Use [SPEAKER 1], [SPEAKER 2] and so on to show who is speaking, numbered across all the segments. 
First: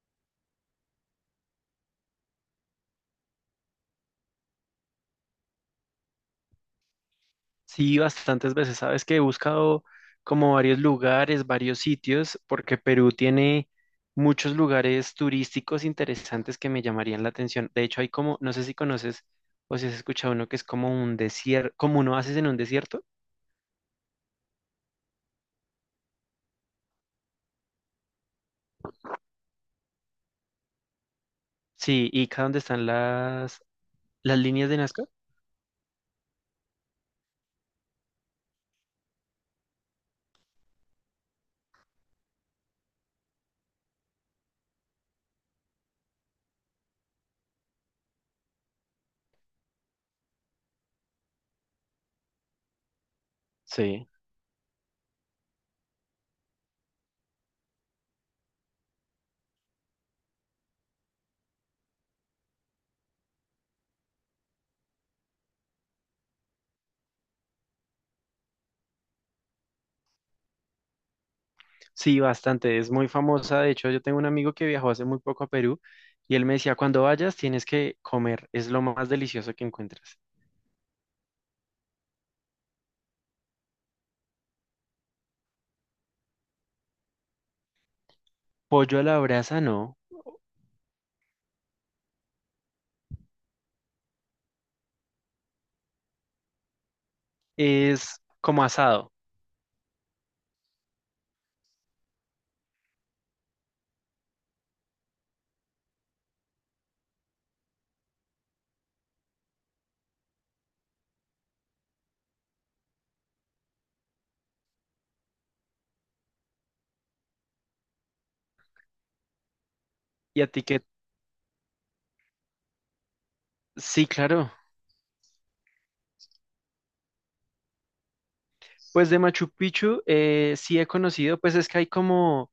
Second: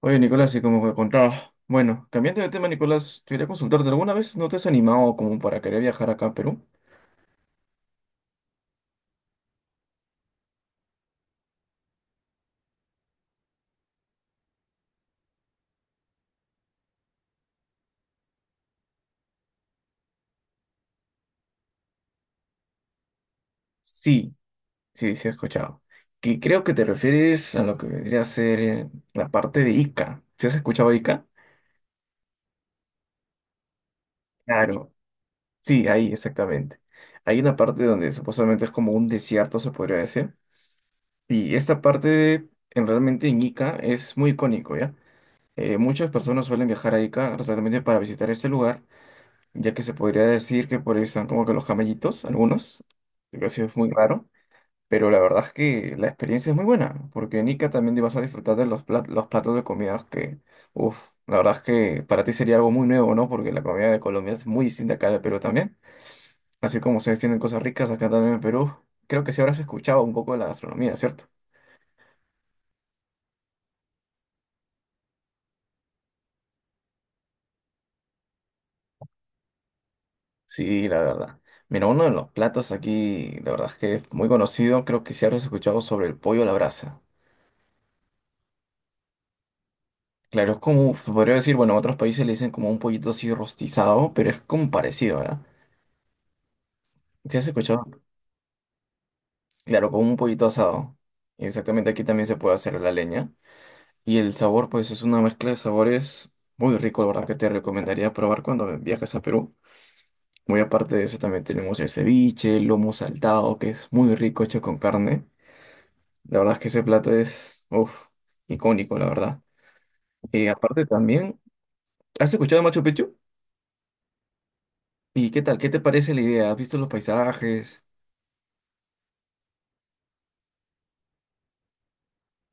[SPEAKER 1] Oye, Nicolás, y como que contaba, bueno, cambiando de tema, Nicolás, quería consultarte, ¿alguna vez no te has animado como para querer viajar acá a Perú?
[SPEAKER 2] Sí, bastantes veces. Sabes que he buscado como varios lugares, varios sitios, porque Perú tiene muchos lugares turísticos interesantes que me llamarían la atención. De hecho, hay como, no sé si conoces o si has escuchado uno que es como un desierto, como un oasis en un desierto.
[SPEAKER 1] Sí, sí, sí, he escuchado. Que creo que te refieres a lo que vendría a ser la parte de Ica. ¿Sí has escuchado Ica?
[SPEAKER 2] Sí, Ica, donde están las líneas de
[SPEAKER 1] Claro,
[SPEAKER 2] Nazca.
[SPEAKER 1] sí, ahí, exactamente. Hay una parte donde supuestamente es como un desierto, se podría decir. Y esta parte, realmente en Ica, es muy icónico, ¿ya? Muchas personas suelen viajar a Ica, exactamente para visitar este lugar ya que se podría decir que por ahí están como que los camellitos, algunos, lo que sí es muy
[SPEAKER 2] Sí,
[SPEAKER 1] raro, pero la verdad es que la experiencia es muy buena, porque en Ica también te vas a disfrutar de los platos de comidas que, uff, la verdad es que para ti sería algo muy nuevo, ¿no? Porque la comida de Colombia es muy distinta acá de Perú también, así como ustedes tienen cosas ricas acá también en Perú, creo que sí habrás escuchado un poco de la gastronomía, ¿cierto?
[SPEAKER 2] sí, bastante. Es muy famosa. De hecho, yo tengo un amigo que viajó hace muy poco a Perú y él me decía, cuando vayas tienes que comer, es lo más delicioso que encuentras.
[SPEAKER 1] Sí, la verdad. Mira, uno de los platos aquí, la verdad es que es muy conocido, creo que sí habrás escuchado sobre el pollo a la brasa.
[SPEAKER 2] Pollo a la brasa, no.
[SPEAKER 1] Claro, es como, se podría decir, bueno, en otros países le dicen como un pollito así rostizado, pero es como parecido, ¿verdad? ¿Sí has escuchado?
[SPEAKER 2] Es como asado.
[SPEAKER 1] Claro, como un pollito asado. Exactamente, aquí también se puede hacer a la leña. Y el sabor, pues es una mezcla de sabores muy rico, la verdad que te recomendaría probar cuando viajes a Perú. Muy aparte de eso, también tenemos el ceviche, el lomo saltado, que es muy rico, hecho con carne. La verdad es que ese plato es, uff, icónico, la verdad.
[SPEAKER 2] ¿Y a
[SPEAKER 1] Y
[SPEAKER 2] ti qué?
[SPEAKER 1] aparte también, ¿has escuchado Machu Picchu?
[SPEAKER 2] Sí, claro.
[SPEAKER 1] ¿Y qué tal? ¿Qué te parece la idea? ¿Has visto los paisajes?
[SPEAKER 2] Pues de Machu Picchu sí he conocido, pues es que hay como,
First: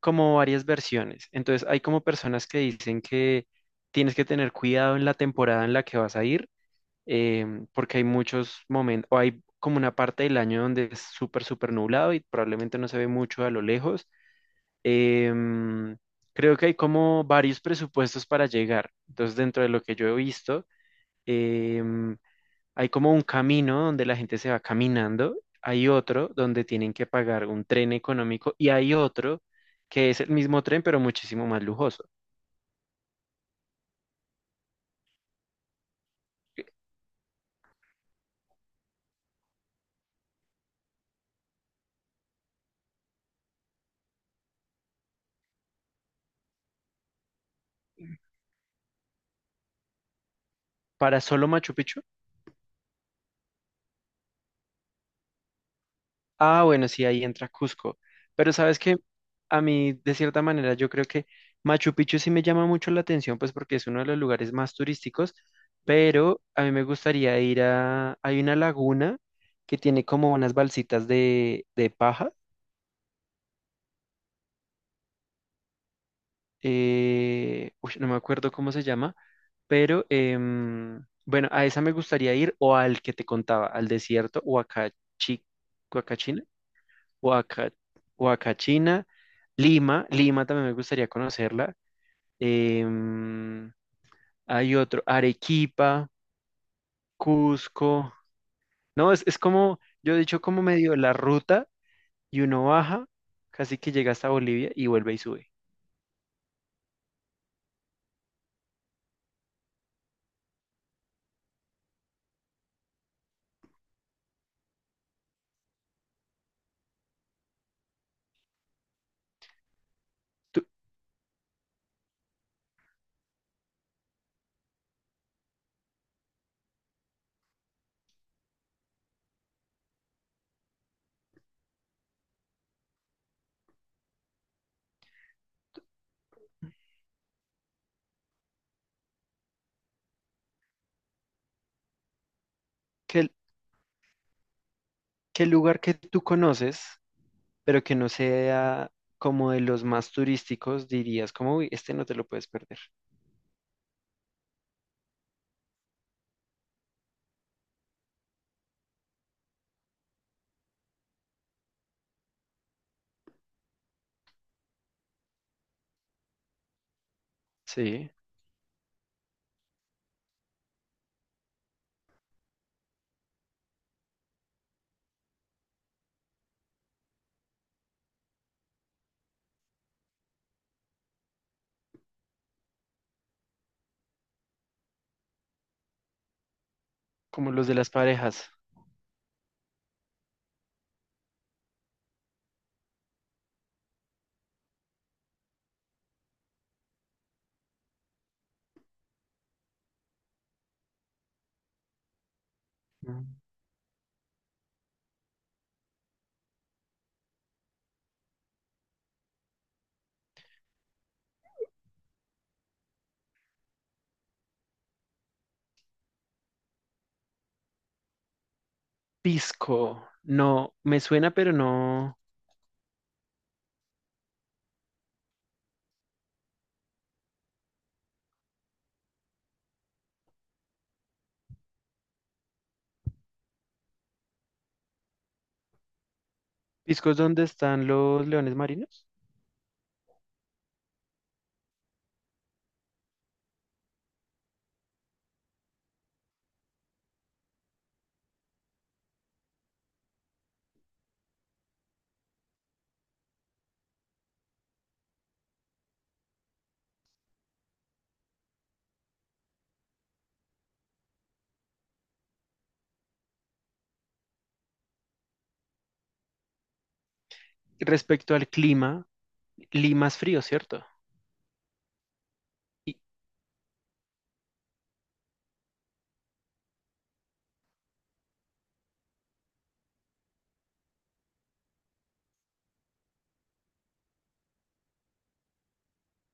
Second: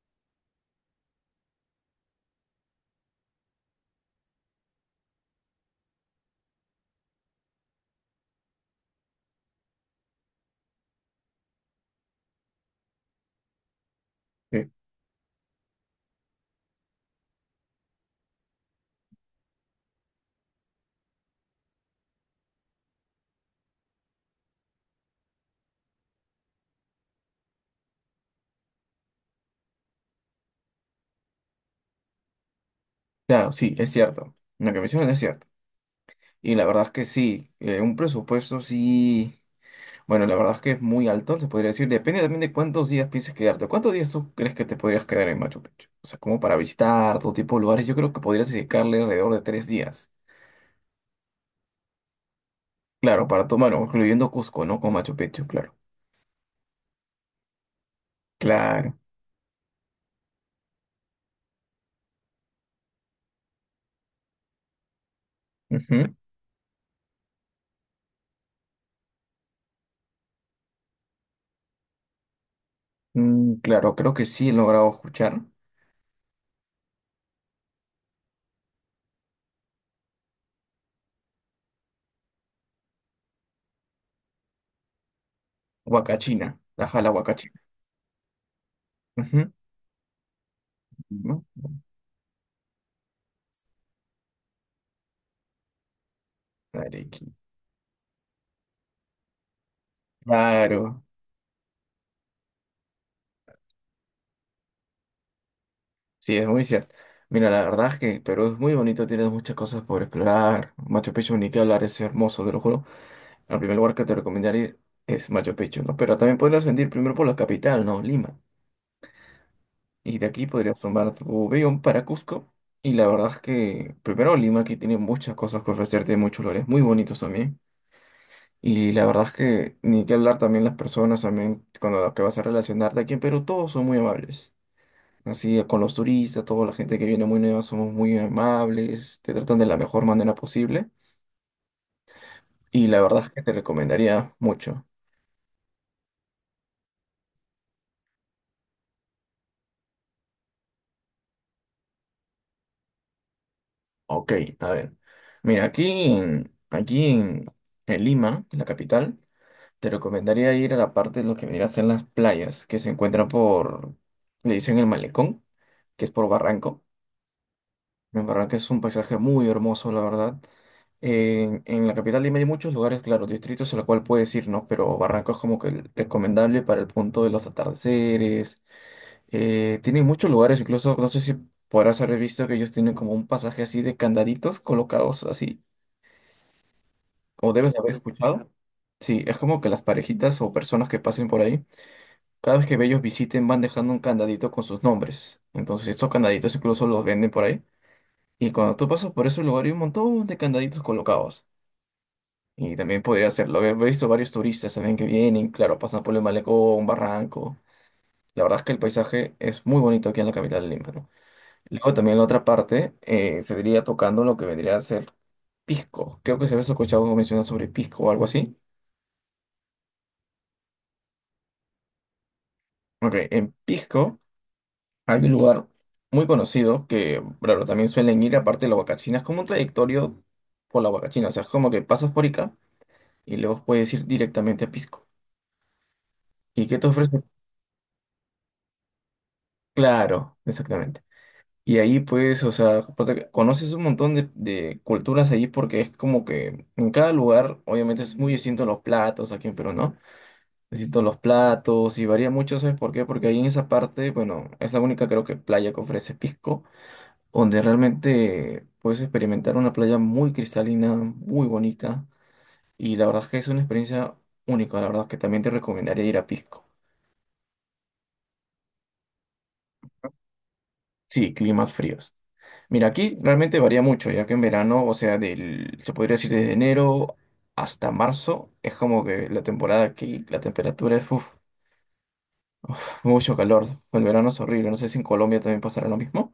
[SPEAKER 2] como varias versiones. Entonces hay como personas que dicen que tienes que tener cuidado en la temporada en la que vas a ir, porque hay muchos momentos, o hay como una parte del año donde es súper, súper nublado y probablemente no se ve mucho a lo lejos.
[SPEAKER 1] Eh,
[SPEAKER 2] Em, Creo que hay como varios presupuestos para llegar. Entonces dentro de lo que yo he visto, em, hay como un camino donde la gente se va caminando, hay otro donde tienen que pagar un tren económico y hay otro que es el mismo tren pero muchísimo más lujoso.
[SPEAKER 1] claro, sí, es cierto. Lo que mencionan es cierto. Y la verdad es que sí, un presupuesto sí, bueno, la verdad es que es muy alto, se podría decir. Depende también de cuántos días pienses quedarte. ¿Cuántos días tú crees que te podrías quedar en Machu Picchu? O sea, como para visitar todo tipo de lugares, yo creo que podrías dedicarle alrededor de 3 días.
[SPEAKER 2] ¿Para solo Machu Picchu?
[SPEAKER 1] Claro, para tomar, incluyendo Cusco, ¿no? Con Machu Picchu, claro.
[SPEAKER 2] Ah, bueno, sí, ahí entra Cusco. Pero sabes que
[SPEAKER 1] Claro.
[SPEAKER 2] a mí, de cierta manera, yo creo que Machu Picchu sí me llama mucho la atención, pues porque es uno de los lugares más turísticos,
[SPEAKER 1] Ujú.
[SPEAKER 2] pero a mí me gustaría ir a... Hay una laguna que tiene como unas balsitas de paja.
[SPEAKER 1] Mm, claro, creo que sí he logrado escuchar.
[SPEAKER 2] Uy, no me acuerdo cómo se llama, pero bueno, a esa me gustaría ir o al que te contaba, al desierto Huacachi,
[SPEAKER 1] Huacachina, la jala Huacachina.
[SPEAKER 2] Huaca- Huacachina,
[SPEAKER 1] Ujú.
[SPEAKER 2] Lima también me gustaría
[SPEAKER 1] ¿No?
[SPEAKER 2] conocerla. em, hay otro, Arequipa,
[SPEAKER 1] Arequipa.
[SPEAKER 2] Cusco. No, es como, yo he dicho como medio
[SPEAKER 1] Claro.
[SPEAKER 2] la ruta y uno baja, casi que llega hasta Bolivia y vuelve y sube.
[SPEAKER 1] Sí, es muy cierto. Mira, la verdad es que Perú es muy bonito, tienes muchas cosas por explorar. Machu Picchu, ni que hablar, es hermoso, te lo juro. El primer lugar que te recomendaría es Machu Picchu, ¿no? Pero también podrías venir primero por la capital, ¿no? Lima. Y de aquí
[SPEAKER 2] ¿Tú-
[SPEAKER 1] podrías tomar tu avión para Cusco. Y la verdad es que primero Lima aquí tiene muchas cosas que ofrecerte, muchos lugares muy bonitos también. Y la verdad es que ni que hablar también las personas, también con las que vas a relacionarte aquí en Perú, todos son muy amables. Así con los turistas, toda la gente que viene muy nueva, somos muy amables, te tratan de la mejor manera posible y la verdad
[SPEAKER 2] qué,
[SPEAKER 1] es que te recomendaría mucho.
[SPEAKER 2] qué lugar que tú conoces, pero que no sea como de los más turísticos, dirías como, uy, este no te lo puedes perder?
[SPEAKER 1] Ok, a ver. Mira, en, aquí en, en Lima, en la capital, te recomendaría ir a la parte de lo que vendría a ser las playas, que se encuentran por, le dicen el malecón, que es por Barranco.
[SPEAKER 2] Sí,
[SPEAKER 1] En verdad que es un paisaje muy hermoso, la verdad. En la capital Lima hay muchos lugares, claro, distritos a los cual puedes ir, ¿no? Pero Barranco es como que el recomendable para el punto de los atardeceres. Tienen muchos lugares, incluso, no sé si podrás haber visto que ellos tienen como un pasaje así de candaditos colocados así,
[SPEAKER 2] como
[SPEAKER 1] o
[SPEAKER 2] los de
[SPEAKER 1] debes
[SPEAKER 2] las
[SPEAKER 1] haber escuchado.
[SPEAKER 2] parejas.
[SPEAKER 1] Sí, es como que las parejitas o personas que pasen por ahí, cada vez que ellos visiten van dejando un candadito con sus nombres. Entonces, estos candaditos incluso los venden por ahí. Y cuando tú pasas por ese lugar hay un montón de candaditos colocados. Y también
[SPEAKER 2] Mm.
[SPEAKER 1] podría hacerlo. He visto varios turistas también que vienen, claro, pasan por el malecón, un barranco. La verdad es que el paisaje es muy bonito aquí en la capital de Lima, ¿no? Luego también la otra parte se diría tocando lo que vendría a ser Pisco. Creo que se había escuchado mencionar sobre Pisco o algo así.
[SPEAKER 2] Pisco, no, me suena, pero no.
[SPEAKER 1] Ok, en Pisco hay un lugar muy conocido que, claro, también suelen ir aparte de la Huacachina. Es como un trayectorio por la Huacachina. O sea, es como que pasas por Ica y luego puedes ir directamente a Pisco. ¿Y qué te
[SPEAKER 2] Pisco es
[SPEAKER 1] ofrece?
[SPEAKER 2] donde están los leones marinos.
[SPEAKER 1] Claro, exactamente. Y ahí pues, o sea, aparte, conoces un montón de, culturas allí porque es como que en cada lugar, obviamente es muy distinto los platos, aquí en Perú, ¿no? Distintos los platos y varía mucho, ¿sabes por qué? Porque ahí en esa parte, bueno, es la única creo que playa que ofrece Pisco, donde realmente puedes experimentar una playa muy cristalina, muy bonita y la verdad es que es una experiencia única, la verdad es que también te recomendaría ir a Pisco.
[SPEAKER 2] Respecto al clima, Lima es frío, ¿cierto?
[SPEAKER 1] Sí, climas fríos. Mira,
[SPEAKER 2] Y,
[SPEAKER 1] aquí realmente varía mucho, ya que en verano, o sea, se podría decir desde enero hasta marzo, es como que la temporada aquí, la temperatura es uf, uf, mucho calor. El verano es horrible. No sé si en Colombia también pasará lo mismo,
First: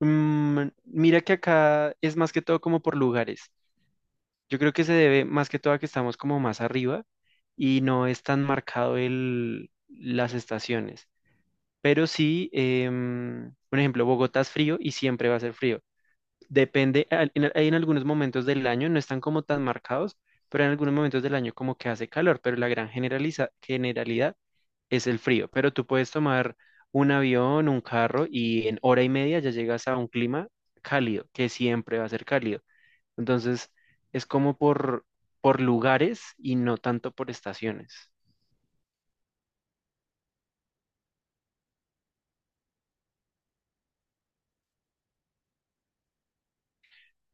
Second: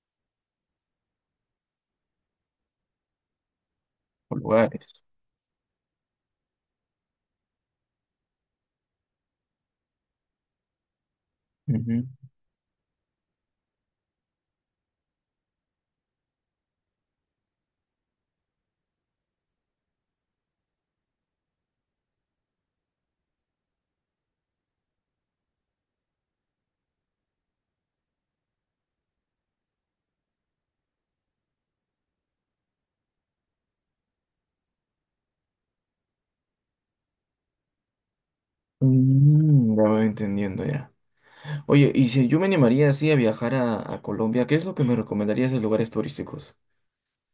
[SPEAKER 2] mira que acá es más que todo como por lugares.
[SPEAKER 1] por
[SPEAKER 2] Yo creo que se
[SPEAKER 1] lugares.
[SPEAKER 2] debe más que todo a que estamos como más arriba y no es tan marcado el, las estaciones. Pero
[SPEAKER 1] Ujú.
[SPEAKER 2] sí, por ejemplo, Bogotá es frío y siempre va a ser frío. Depende, hay en algunos momentos del año, no están como tan marcados, pero en algunos momentos del año como que hace calor, pero la gran generalidad es el frío, pero tú puedes tomar un avión, un carro y en hora y media ya llegas a un clima cálido, que siempre va a ser cálido. Entonces, es como por lugares y no tanto por estaciones.
[SPEAKER 1] Mm, ya voy entendiendo ya. Oye, y si yo me animaría así a viajar a Colombia, ¿qué es lo que me recomendarías de lugares turísticos?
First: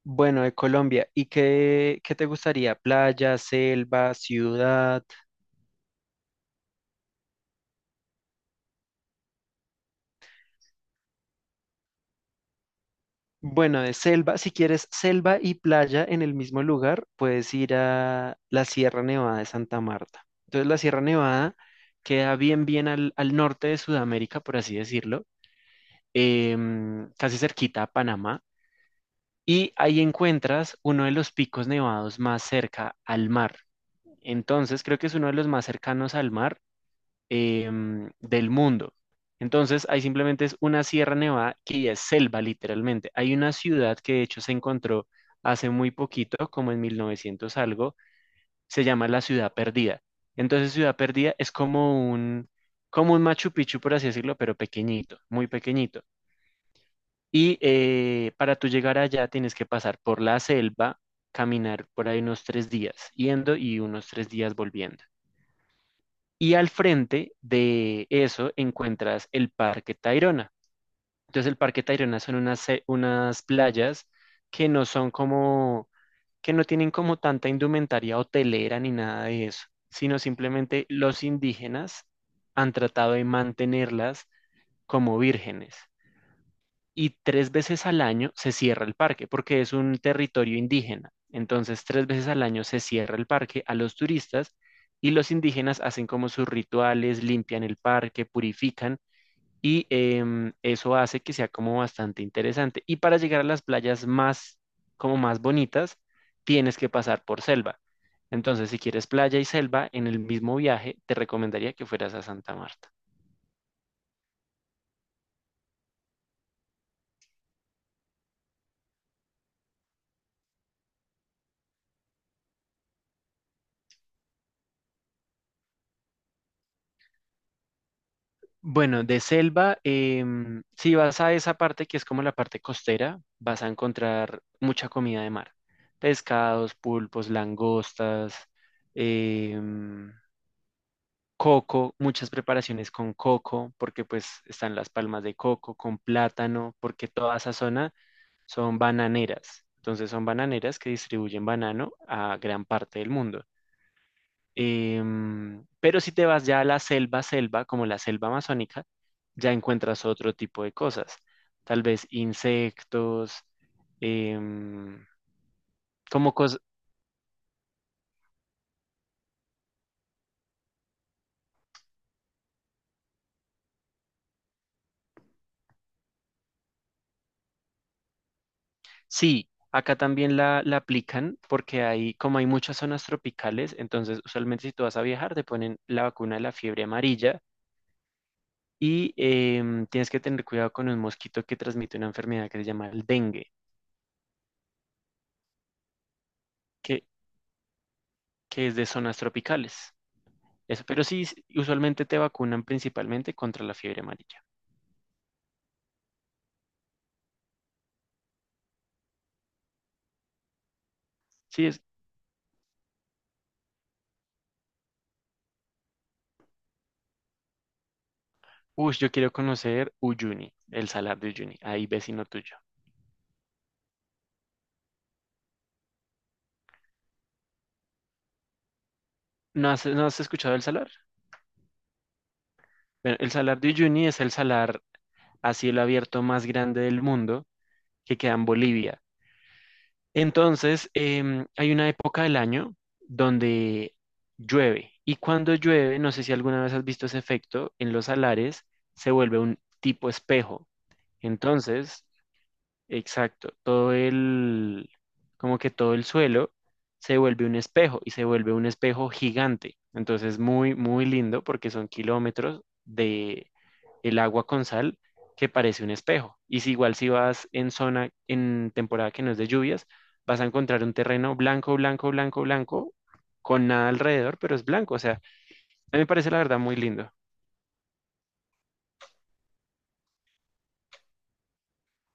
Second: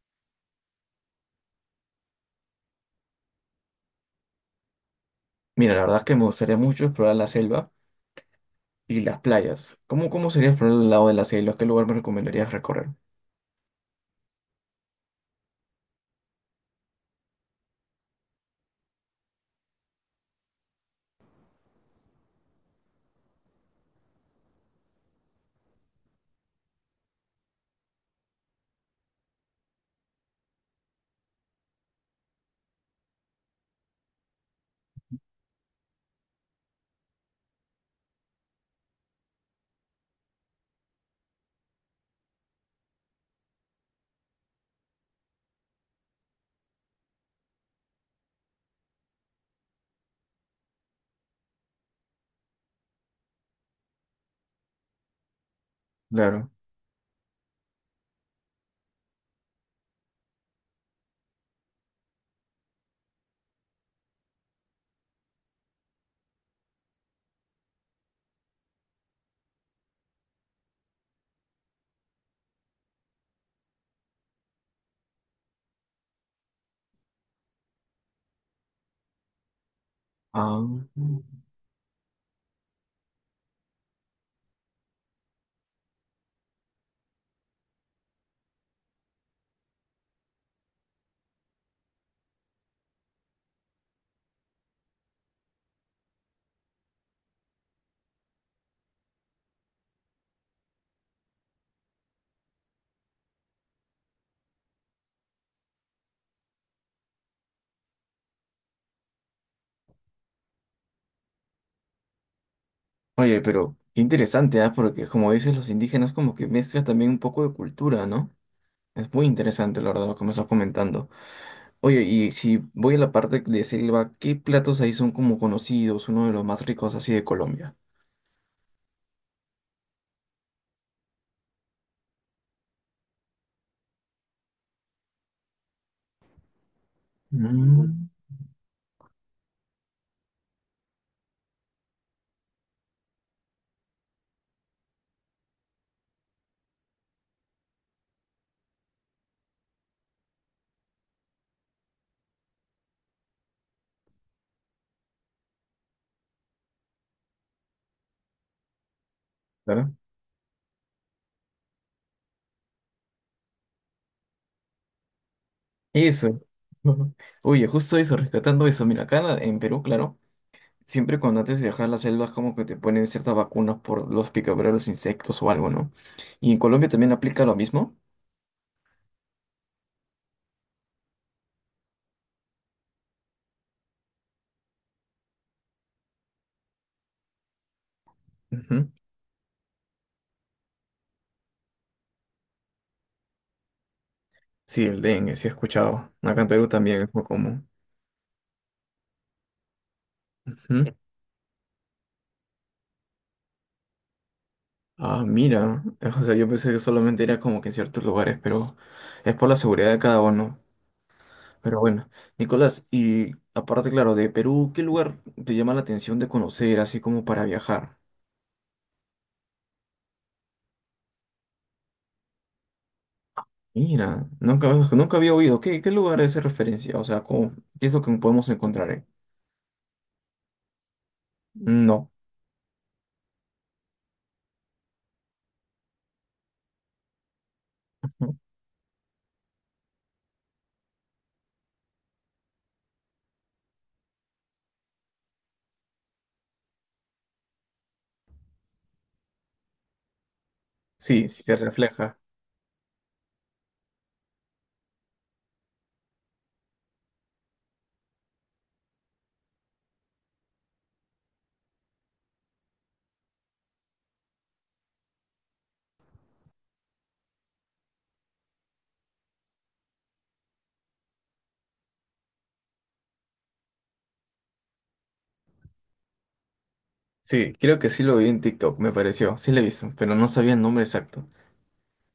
[SPEAKER 2] Bueno, de Colombia, ¿y qué te gustaría? ¿Playa, selva, ciudad?
[SPEAKER 1] Mira, la verdad es que me gustaría mucho explorar la selva y las playas. ¿Cómo, cómo sería explorar el lado de la selva? ¿Qué lugar me recomendarías recorrer?
[SPEAKER 2] Bueno, de selva, si quieres selva y playa en el mismo lugar, puedes ir a la Sierra Nevada de Santa Marta. Entonces, la Sierra Nevada queda bien, bien al norte de Sudamérica, por así decirlo, casi cerquita a Panamá, y ahí encuentras uno de los picos nevados más cerca al mar. Entonces, creo que es uno de los más cercanos al mar del mundo. Entonces, ahí simplemente es una Sierra Nevada que ya es selva, literalmente. Hay una ciudad que de hecho se encontró hace muy poquito, como en 1900 algo, se llama la Ciudad Perdida. Entonces, Ciudad Perdida es como un Machu Picchu, por así decirlo, pero pequeñito, muy pequeñito.
[SPEAKER 1] Claro.
[SPEAKER 2] Y para tú llegar allá tienes que pasar por la selva, caminar por ahí unos tres días, yendo y unos tres días volviendo. Y al frente de eso encuentras el Parque Tayrona. Entonces el Parque Tayrona son unas playas que no son como, que no tienen como tanta indumentaria hotelera ni nada de eso, sino
[SPEAKER 1] Ah,
[SPEAKER 2] simplemente los indígenas han tratado de mantenerlas como vírgenes y tres veces al año se cierra el parque porque es un territorio indígena. Entonces, tres veces al año se cierra el parque a los turistas y los indígenas hacen como sus rituales, limpian el parque, purifican y eso hace que sea como bastante interesante. Y para llegar a las playas más, como más bonitas, tienes que pasar por selva. Entonces, si quieres playa y selva en el mismo viaje, te recomendaría que fueras a Santa Marta.
[SPEAKER 1] oye, pero qué interesante, ¿ah? Porque como dices, los indígenas como que mezclan también un poco de cultura, ¿no? Es muy interesante, la verdad, como estás comentando. Oye, y si voy a la parte de selva, ¿qué platos ahí son como conocidos, uno de los más ricos así de Colombia?
[SPEAKER 2] Bueno, de selva, si vas a esa parte que es como la parte costera, vas a encontrar mucha comida de mar. Pescados, pulpos,
[SPEAKER 1] Mm,
[SPEAKER 2] langostas, em, coco, muchas preparaciones con coco, porque pues están las palmas de coco, con plátano, porque toda esa zona son bananeras. Entonces son bananeras que distribuyen banano a gran parte del mundo. Pero si te vas ya a la selva, selva, como la selva amazónica, ya
[SPEAKER 1] claro.
[SPEAKER 2] encuentras otro tipo de cosas. Tal vez insectos, em, como
[SPEAKER 1] Eso.
[SPEAKER 2] cosas.
[SPEAKER 1] Oye, justo eso, rescatando eso. Mira, acá en Perú, claro, siempre cuando antes de viajar a las selvas como que te ponen ciertas vacunas por los picaduras de los insectos o algo, ¿no? Y en Colombia también aplica lo mismo.
[SPEAKER 2] Sí, acá también la aplican porque hay, como hay muchas zonas tropicales, entonces usualmente si tú vas a viajar te ponen la vacuna de la fiebre amarilla y tienes que tener cuidado con un mosquito que transmite una enfermedad que se llama el dengue,
[SPEAKER 1] Sí, el dengue, sí he escuchado. Acá en Perú también
[SPEAKER 2] que,
[SPEAKER 1] es muy común.
[SPEAKER 2] que es de zonas tropicales.
[SPEAKER 1] Ujú.
[SPEAKER 2] Eso,
[SPEAKER 1] Sí.
[SPEAKER 2] pero sí, usualmente te vacunan principalmente contra la fiebre amarilla.
[SPEAKER 1] Ah, mira. O sea, yo pensé que solamente era como que en ciertos lugares, pero es por la seguridad de cada uno.
[SPEAKER 2] Sí,
[SPEAKER 1] Pero bueno, Nicolás, y aparte, claro, de Perú, ¿qué lugar te llama la atención de conocer, así como para viajar?
[SPEAKER 2] uy, yo quiero conocer Uyuni, el salar de Uyuni, ahí vecino tuyo.
[SPEAKER 1] Mira, nunca había oído. Qué lugar es de referencia? O sea, ¿cómo- ¿qué es lo que podemos encontrar? ¿Eh?
[SPEAKER 2] ¿No has escuchado el salar?
[SPEAKER 1] No.
[SPEAKER 2] Bueno, el salar de Uyuni es el salar a cielo abierto más grande del mundo que queda en Bolivia. Entonces, hay una época del año donde llueve. Y cuando llueve, no sé si alguna vez has visto ese efecto, en los salares se vuelve un tipo espejo.
[SPEAKER 1] Sí, sí se
[SPEAKER 2] Entonces,
[SPEAKER 1] refleja.
[SPEAKER 2] exacto, como que todo el suelo se vuelve un espejo y se vuelve un espejo gigante. Entonces, muy, muy lindo porque son kilómetros de el agua con sal que parece un espejo. Y si igual si vas en temporada que no es de lluvias, vas a encontrar un terreno blanco, blanco, blanco, blanco, con nada alrededor, pero es blanco. O sea, a mí me parece la verdad muy lindo.
[SPEAKER 1] Sí, creo que sí lo vi en TikTok, me pareció. Sí lo he visto, pero no sabía el nombre exacto.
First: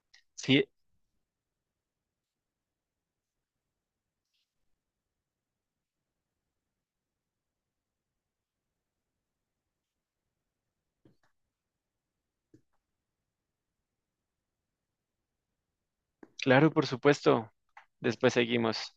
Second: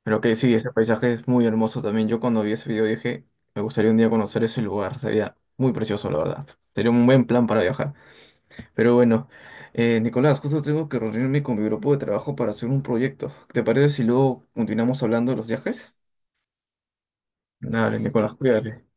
[SPEAKER 1] Pero que sí,
[SPEAKER 2] Sí,
[SPEAKER 1] ese paisaje es muy hermoso también. Yo cuando vi ese video dije, me gustaría un día conocer ese lugar. Sería muy precioso, la verdad. Sería un buen plan para viajar. Pero bueno, Nicolás, justo tengo que reunirme con mi grupo de trabajo para hacer un proyecto. ¿Te parece si luego continuamos hablando de los viajes?
[SPEAKER 2] claro, por supuesto.
[SPEAKER 1] Dale,
[SPEAKER 2] Después
[SPEAKER 1] Nicolás, cuídate.
[SPEAKER 2] seguimos.